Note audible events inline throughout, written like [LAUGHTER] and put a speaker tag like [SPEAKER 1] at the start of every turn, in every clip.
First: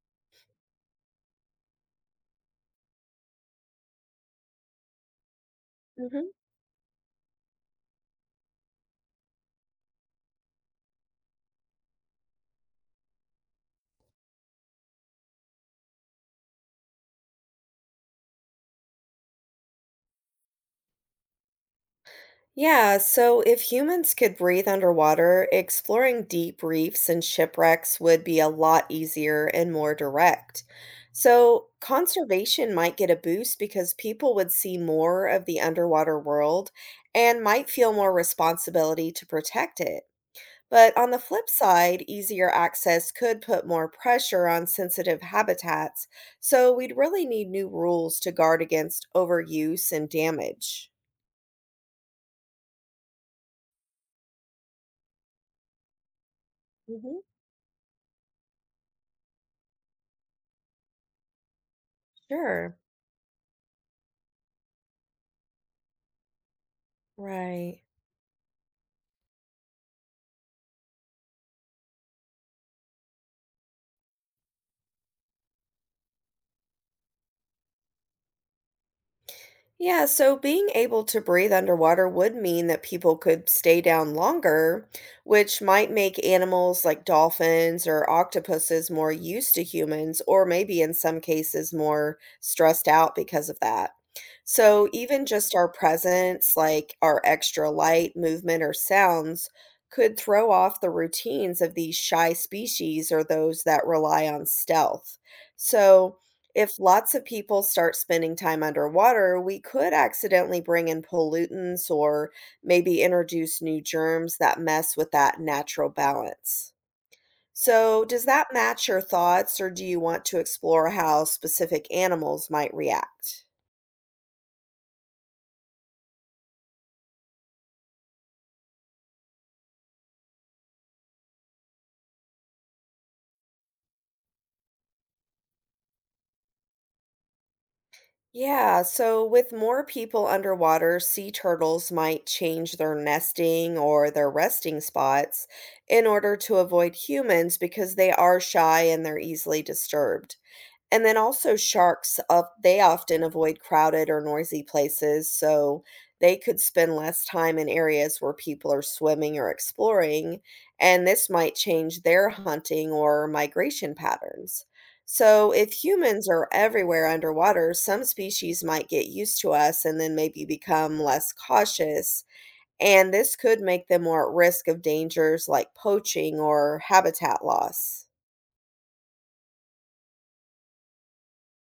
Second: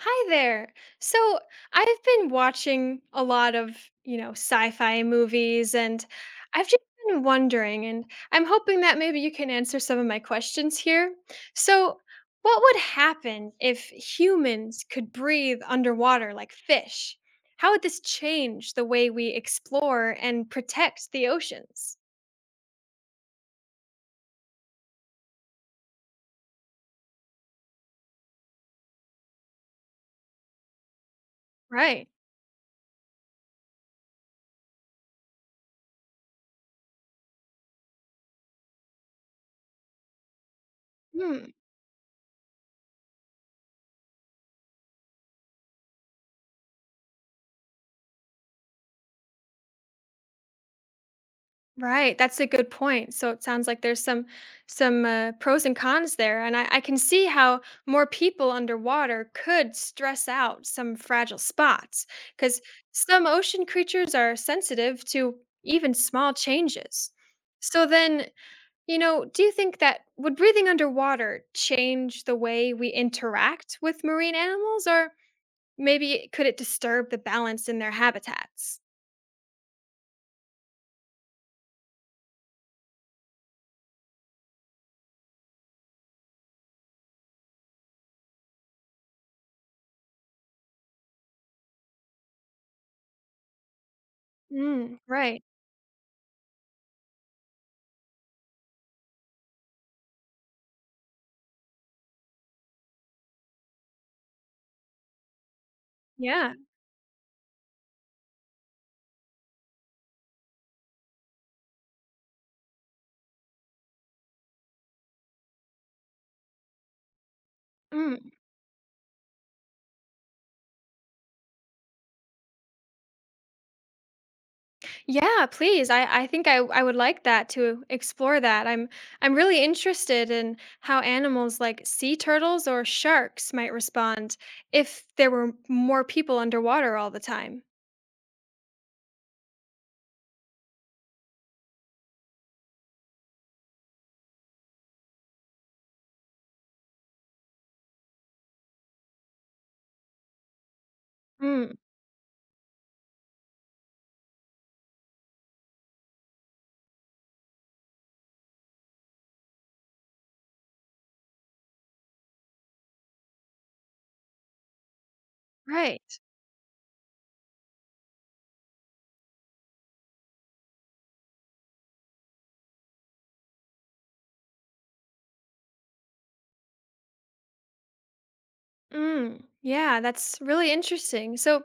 [SPEAKER 1] Hi there. So, I've been watching a lot of, you know, sci-fi movies and
[SPEAKER 2] Mhm.
[SPEAKER 1] I've just been wondering and I'm hoping that maybe you can answer some of my questions here. So, what would happen if humans could breathe underwater like fish? How would this change the way we explore and protect the oceans?
[SPEAKER 2] Yeah, so if humans could breathe underwater, exploring deep reefs and shipwrecks would be a lot easier and more direct. So,
[SPEAKER 1] Right.
[SPEAKER 2] conservation might get a boost because people would see more of the underwater world and might feel more responsibility to protect it. But on the flip
[SPEAKER 1] Hmm.
[SPEAKER 2] side, easier access could put more pressure on sensitive habitats, so we'd really need new rules to guard against overuse and damage.
[SPEAKER 1] Right, that's a good point. So it sounds like there's some pros and cons there, and I can
[SPEAKER 2] hmm
[SPEAKER 1] see how more people underwater could stress out some fragile spots because
[SPEAKER 2] Sure.
[SPEAKER 1] some ocean creatures are sensitive to even small changes.
[SPEAKER 2] Right.
[SPEAKER 1] So then, you know, do you think that would breathing underwater change the way we interact with marine animals, or maybe could it disturb the balance in their habitats?
[SPEAKER 2] Yeah, so being able to breathe underwater would mean that people could stay down longer, which might make animals like dolphins or octopuses more used to humans, or maybe in some cases more stressed out because of that. So
[SPEAKER 1] Mm,
[SPEAKER 2] even
[SPEAKER 1] right.
[SPEAKER 2] just our presence, like our extra light, movement, or sounds, could throw off the routines of these shy species or those that rely on stealth. So,
[SPEAKER 1] Yeah.
[SPEAKER 2] if lots of people start spending time underwater, we could accidentally bring in pollutants or maybe introduce new germs that mess with that natural balance. So, does
[SPEAKER 1] Mm.
[SPEAKER 2] that match your thoughts, or do you want to explore how specific animals might react?
[SPEAKER 1] Yeah, please. I think I would like that to explore that. I'm really interested in how animals like sea turtles or sharks might respond if there were more people underwater all the time.
[SPEAKER 2] Yeah, so with more people underwater, sea turtles might change their nesting or their resting spots in order to avoid humans because they are shy and they're easily disturbed. And then also
[SPEAKER 1] Mm,
[SPEAKER 2] sharks, they often avoid crowded or noisy places, so they could spend less time in areas where people are swimming or exploring, and this might change their hunting or migration patterns. So, if
[SPEAKER 1] right.
[SPEAKER 2] humans are everywhere underwater, some species might get used to us and then maybe become less cautious. And this could make them more at risk of dangers like poaching or habitat loss.
[SPEAKER 1] Mm, yeah, that's really interesting. So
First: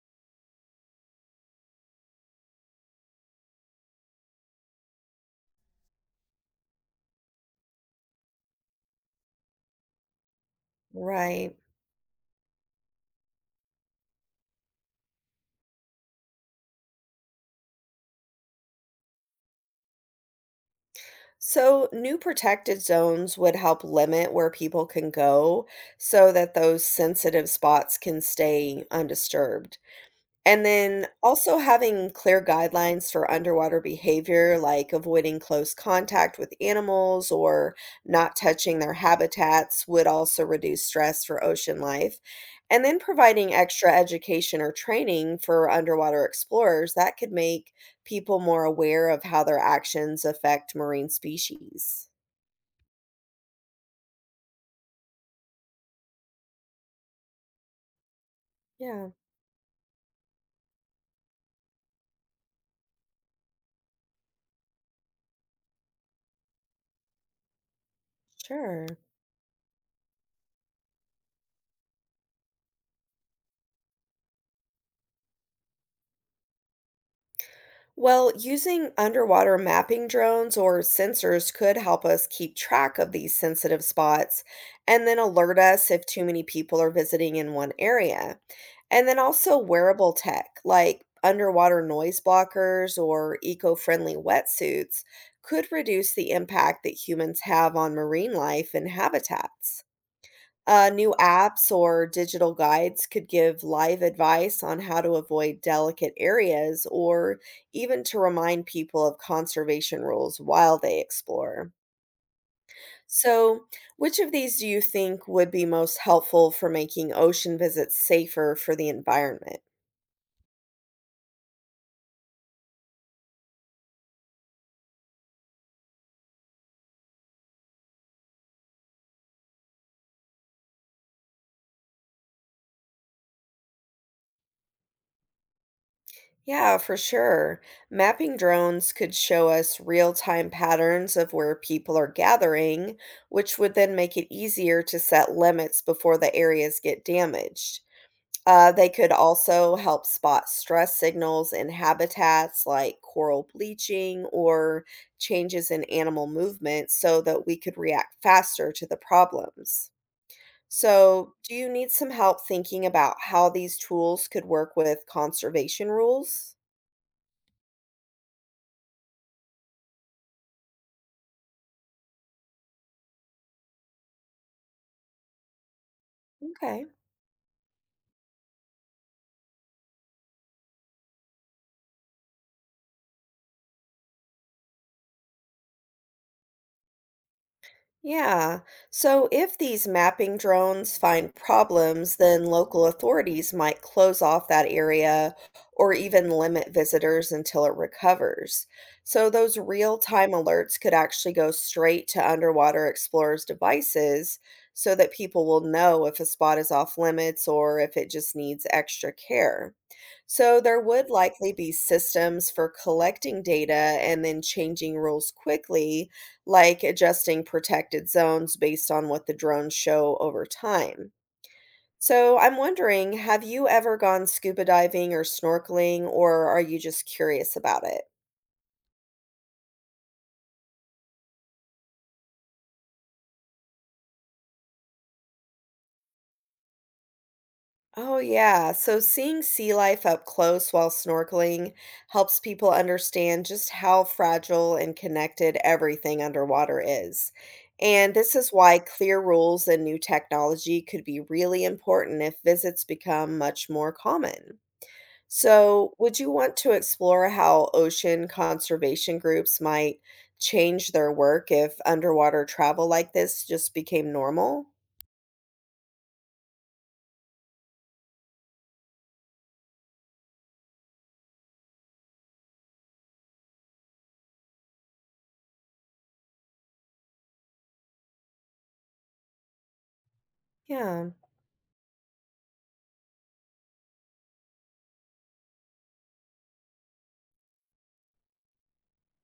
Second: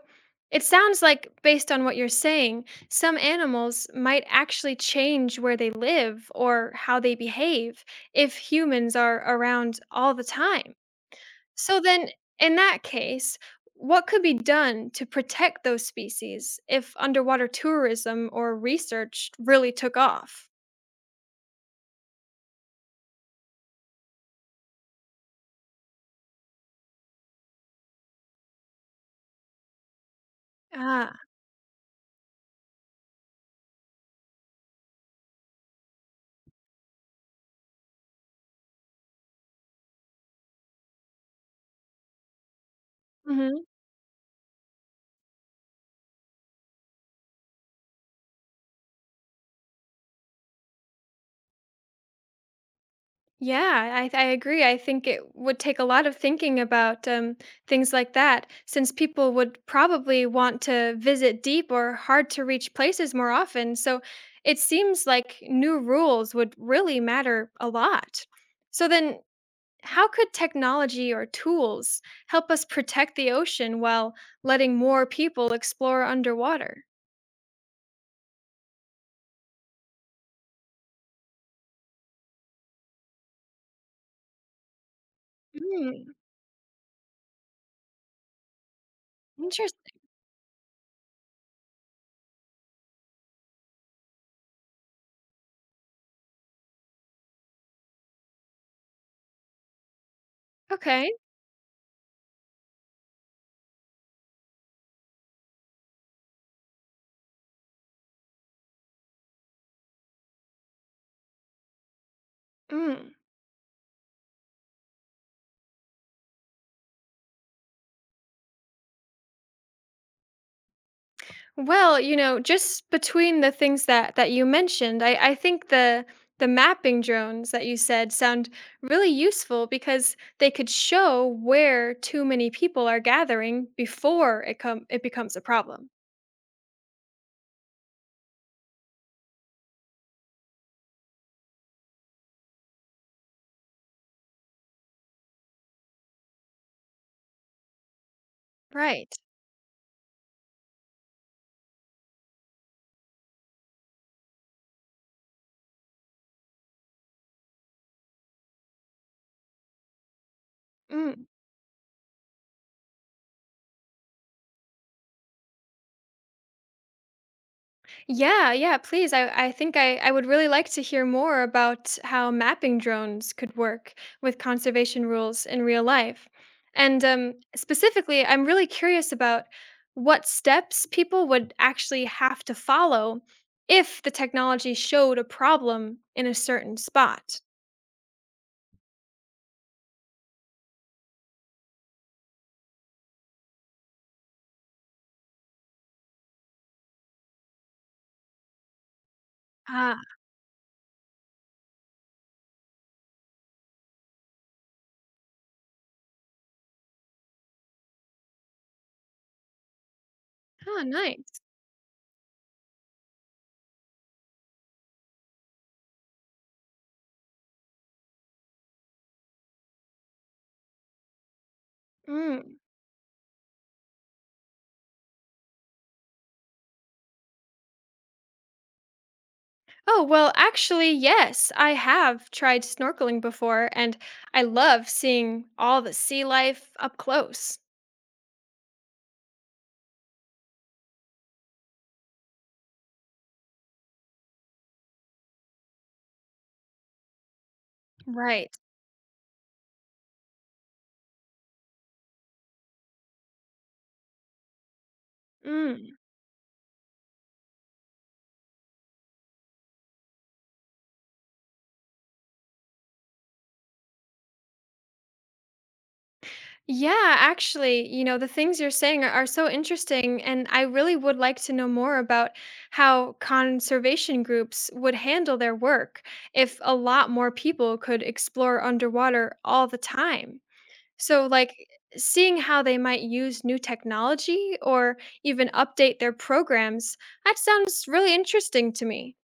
[SPEAKER 1] it sounds like based on what you're saying, some animals might actually change where they live or how they behave if humans are around all the time.
[SPEAKER 2] Right.
[SPEAKER 1] So then, in that case, what could be done to protect those species if underwater tourism or research really took off?
[SPEAKER 2] So, new protected zones would help limit where people can go so that those sensitive spots can stay undisturbed. And then
[SPEAKER 1] Ah,
[SPEAKER 2] also having clear guidelines for underwater behavior, like avoiding close contact with animals or not touching their habitats, would also reduce stress for ocean life. And then providing
[SPEAKER 1] hmm,
[SPEAKER 2] extra education or training for underwater explorers that could make people more aware of how their actions affect marine species.
[SPEAKER 1] yeah, I agree. I think it would take a lot of thinking about things like that, since
[SPEAKER 2] Yeah,
[SPEAKER 1] people would probably want to visit deep or hard to reach places more often. So it seems like new rules would really matter a lot.
[SPEAKER 2] sure.
[SPEAKER 1] So then, how could technology or tools help us protect the ocean while letting more people explore underwater?
[SPEAKER 2] Well, using underwater mapping drones or sensors could help us keep track of these sensitive spots and then alert us if
[SPEAKER 1] Mm,
[SPEAKER 2] too many people are visiting in one area. And then also
[SPEAKER 1] interesting.
[SPEAKER 2] wearable tech like underwater noise blockers or eco friendly wetsuits could reduce the impact that humans have on marine life and habitats. New
[SPEAKER 1] Okay.
[SPEAKER 2] apps or digital guides could give live advice on how to avoid delicate areas or even to remind people of conservation rules while they explore.
[SPEAKER 1] Mm.
[SPEAKER 2] So, which of these do you think would be most helpful for making ocean visits safer for the environment?
[SPEAKER 1] Well, you know, just between the things that you mentioned, I think the mapping drones that you said sound really useful because they could show where too many people are gathering before it becomes a problem.
[SPEAKER 2] Yeah, for sure. Mapping drones could show us real time patterns of where people are gathering, which would then make it easier to set limits before the areas get damaged. They could
[SPEAKER 1] Right.
[SPEAKER 2] also help spot stress signals in habitats like coral bleaching or changes in animal movement so that we could react faster to the problems.
[SPEAKER 1] Mm.
[SPEAKER 2] So, do you need some help thinking about how these tools could work with conservation rules?
[SPEAKER 1] Yeah, yeah, please. I think I would really like to hear more about how mapping drones could work with conservation rules in real life.
[SPEAKER 2] Okay.
[SPEAKER 1] And specifically, I'm really curious about what steps people would actually have to follow if the technology showed a problem in a certain spot.
[SPEAKER 2] Yeah. So if these mapping drones find problems, then local authorities might close off that area or even limit visitors until it recovers. So those
[SPEAKER 1] Ah,
[SPEAKER 2] real-time alerts could actually go straight to underwater explorers' devices so that people will know if a spot is off limits or if it just needs extra care. So there
[SPEAKER 1] oh,
[SPEAKER 2] would
[SPEAKER 1] nice.
[SPEAKER 2] likely be systems for collecting data and then changing rules quickly, like adjusting protected zones based on what the drones show over time. So
[SPEAKER 1] Mm.
[SPEAKER 2] I'm wondering, have you ever gone scuba diving or snorkeling, or are you just curious about it?
[SPEAKER 1] Oh, well, actually, yes, I have tried snorkeling before, and I love seeing all the sea life up close.
[SPEAKER 2] Oh, yeah. So seeing sea life up close while snorkeling helps people understand just how fragile and connected everything underwater is. And this is
[SPEAKER 1] Right.
[SPEAKER 2] why clear rules and new technology could be really important if visits become much more common. So,
[SPEAKER 1] Mm.
[SPEAKER 2] would you want to explore how ocean conservation groups might change their work if underwater travel like this just became normal?
[SPEAKER 1] Yeah, actually, you know, the things you're saying are so interesting. And I really would like to know more about how conservation groups would handle their work if a lot more people could explore underwater all the time.
[SPEAKER 2] Yeah.
[SPEAKER 1] So, like, seeing how they might use new technology or even update their programs, that sounds really interesting to me.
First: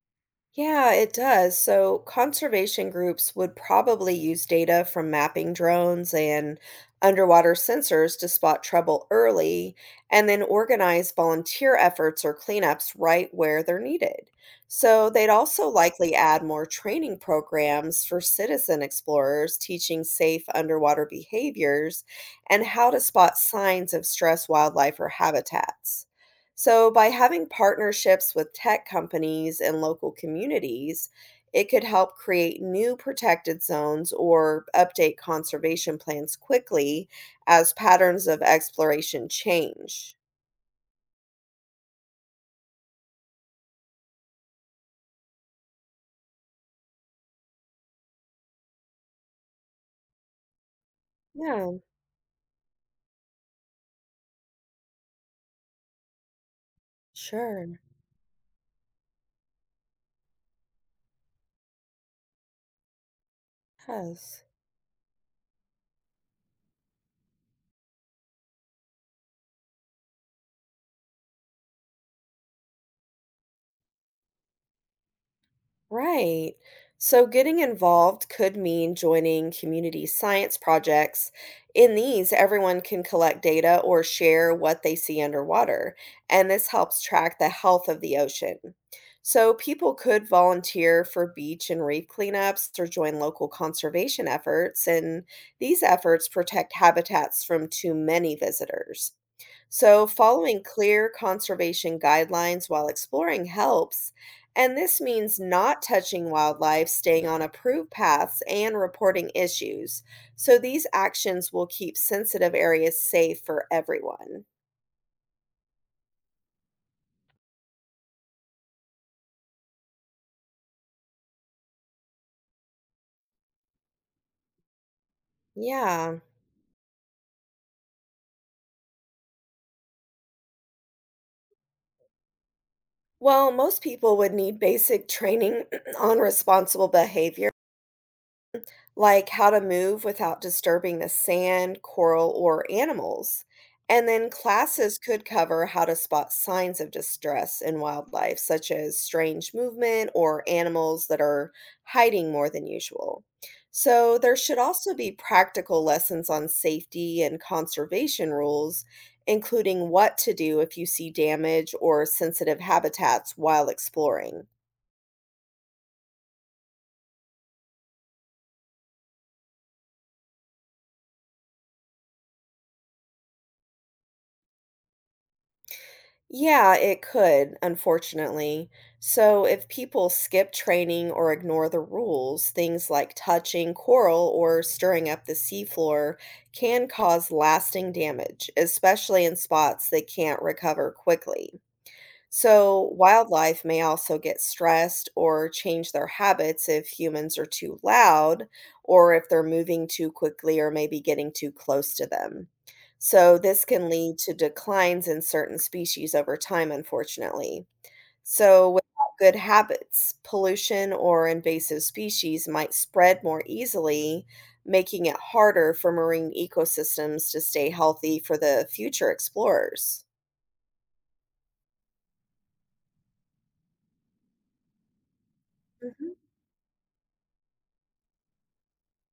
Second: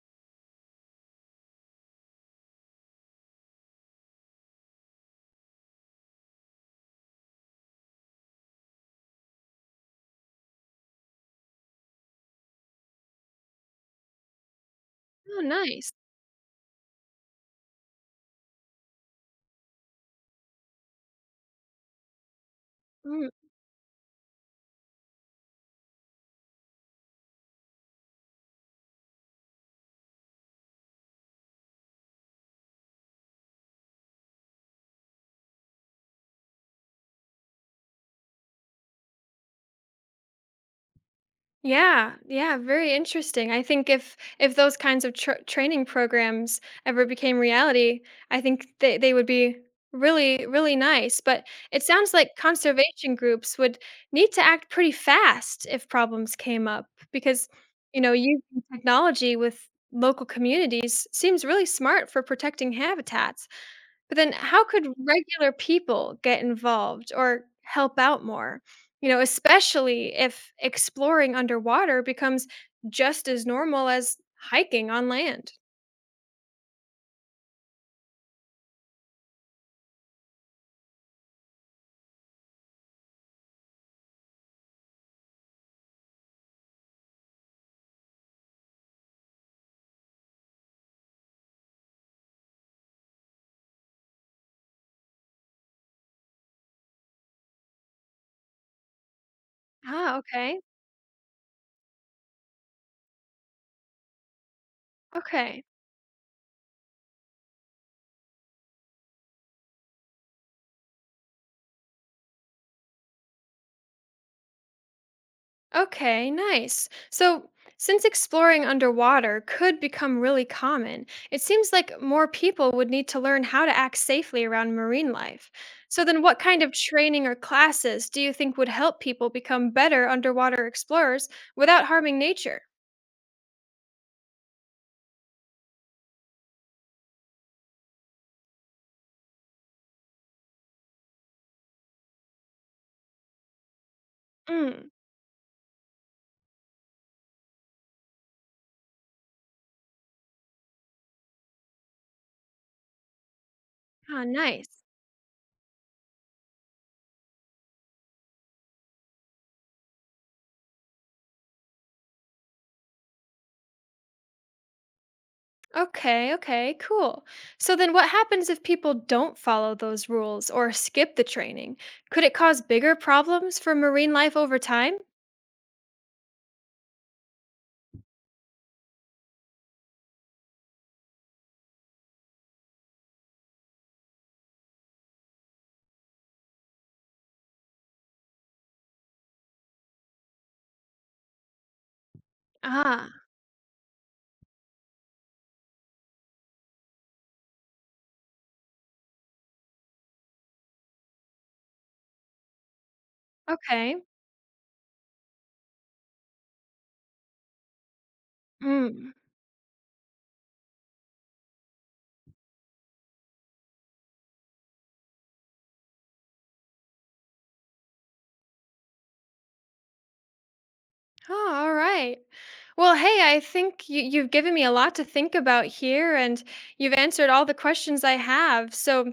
[SPEAKER 2] Yeah, it does. So, conservation groups would probably use data from mapping drones and underwater sensors to spot trouble early and then organize volunteer efforts or cleanups right where they're needed. So, they'd
[SPEAKER 1] Oh,
[SPEAKER 2] also
[SPEAKER 1] nice.
[SPEAKER 2] likely add more training programs for citizen explorers teaching safe underwater behaviors and how to
[SPEAKER 1] Mm.
[SPEAKER 2] spot signs of stressed wildlife or habitats. So, by having partnerships with tech companies and local communities, it could help create new protected zones or update conservation plans quickly as patterns of exploration change.
[SPEAKER 1] Yeah, yeah, very interesting. I think if those kinds of tr training programs ever became reality, I think they would be really, really nice. But
[SPEAKER 2] Yeah,
[SPEAKER 1] it sounds like conservation groups would need to act pretty fast if problems came up because,
[SPEAKER 2] sure.
[SPEAKER 1] you know, using technology with local communities seems really smart for protecting habitats. But then
[SPEAKER 2] Yes.
[SPEAKER 1] how could regular people get involved or help out more? You know, especially if exploring underwater becomes just as normal as hiking on land.
[SPEAKER 2] Right. So getting involved could mean joining community science projects. In these, everyone can collect data or share what they see underwater, and this helps track the health of the ocean. So people could volunteer for beach and reef cleanups or join local conservation efforts, and these efforts protect habitats from too many visitors. So,
[SPEAKER 1] Ah, okay.
[SPEAKER 2] following clear conservation guidelines while exploring helps, and this means
[SPEAKER 1] Okay.
[SPEAKER 2] not touching wildlife, staying on approved paths, and reporting issues. So, these actions will keep sensitive areas safe for everyone.
[SPEAKER 1] Okay, nice. So, since exploring underwater could become really common, it seems like more people would need to learn how to act safely around marine life. So,
[SPEAKER 2] Yeah.
[SPEAKER 1] then what kind of training or classes do you think would help people become better underwater explorers without harming nature?
[SPEAKER 2] Well, most people would need basic training [CLEARS THROAT] on responsible behavior, like how to move without disturbing the sand, coral, or animals. And then
[SPEAKER 1] Mm.
[SPEAKER 2] classes could cover how to spot signs of distress in wildlife, such as strange movement or animals that are hiding more than usual. So,
[SPEAKER 1] Ah,
[SPEAKER 2] there should
[SPEAKER 1] nice.
[SPEAKER 2] also be practical lessons on safety and conservation rules, including what to do if you see damage or sensitive habitats while exploring.
[SPEAKER 1] Okay, okay, cool. So, then what happens if people don't follow those rules or skip the training? Could it cause bigger problems for marine life over time?
[SPEAKER 2] Yeah, it could, unfortunately. So, if people skip training or ignore the rules, things like touching coral or stirring up the seafloor can cause lasting damage, especially in spots that can't recover quickly. So,
[SPEAKER 1] Ah,
[SPEAKER 2] wildlife may also get stressed or change their habits if humans are too loud or if they're moving too quickly or maybe getting too close to them. So, this can
[SPEAKER 1] okay.
[SPEAKER 2] lead to declines in certain species over time, unfortunately. So,
[SPEAKER 1] Mm.
[SPEAKER 2] without good habits, pollution or invasive species might spread more easily, making it harder for marine ecosystems to stay healthy for the future explorers.
[SPEAKER 1] Oh, all right. Well, hey, I think you've given me a lot to think about
[SPEAKER 2] Mhm.
[SPEAKER 1] here, and you've answered all the questions I have. So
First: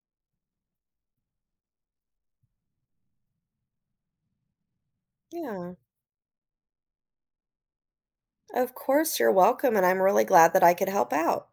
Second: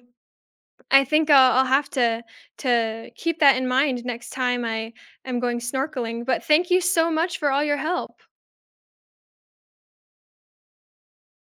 [SPEAKER 1] I think I'll have to keep that in mind next time I am going
[SPEAKER 2] Yeah.
[SPEAKER 1] snorkeling. But thank you so much for all your help.
[SPEAKER 2] Of course, you're welcome, and I'm really glad that I could help out.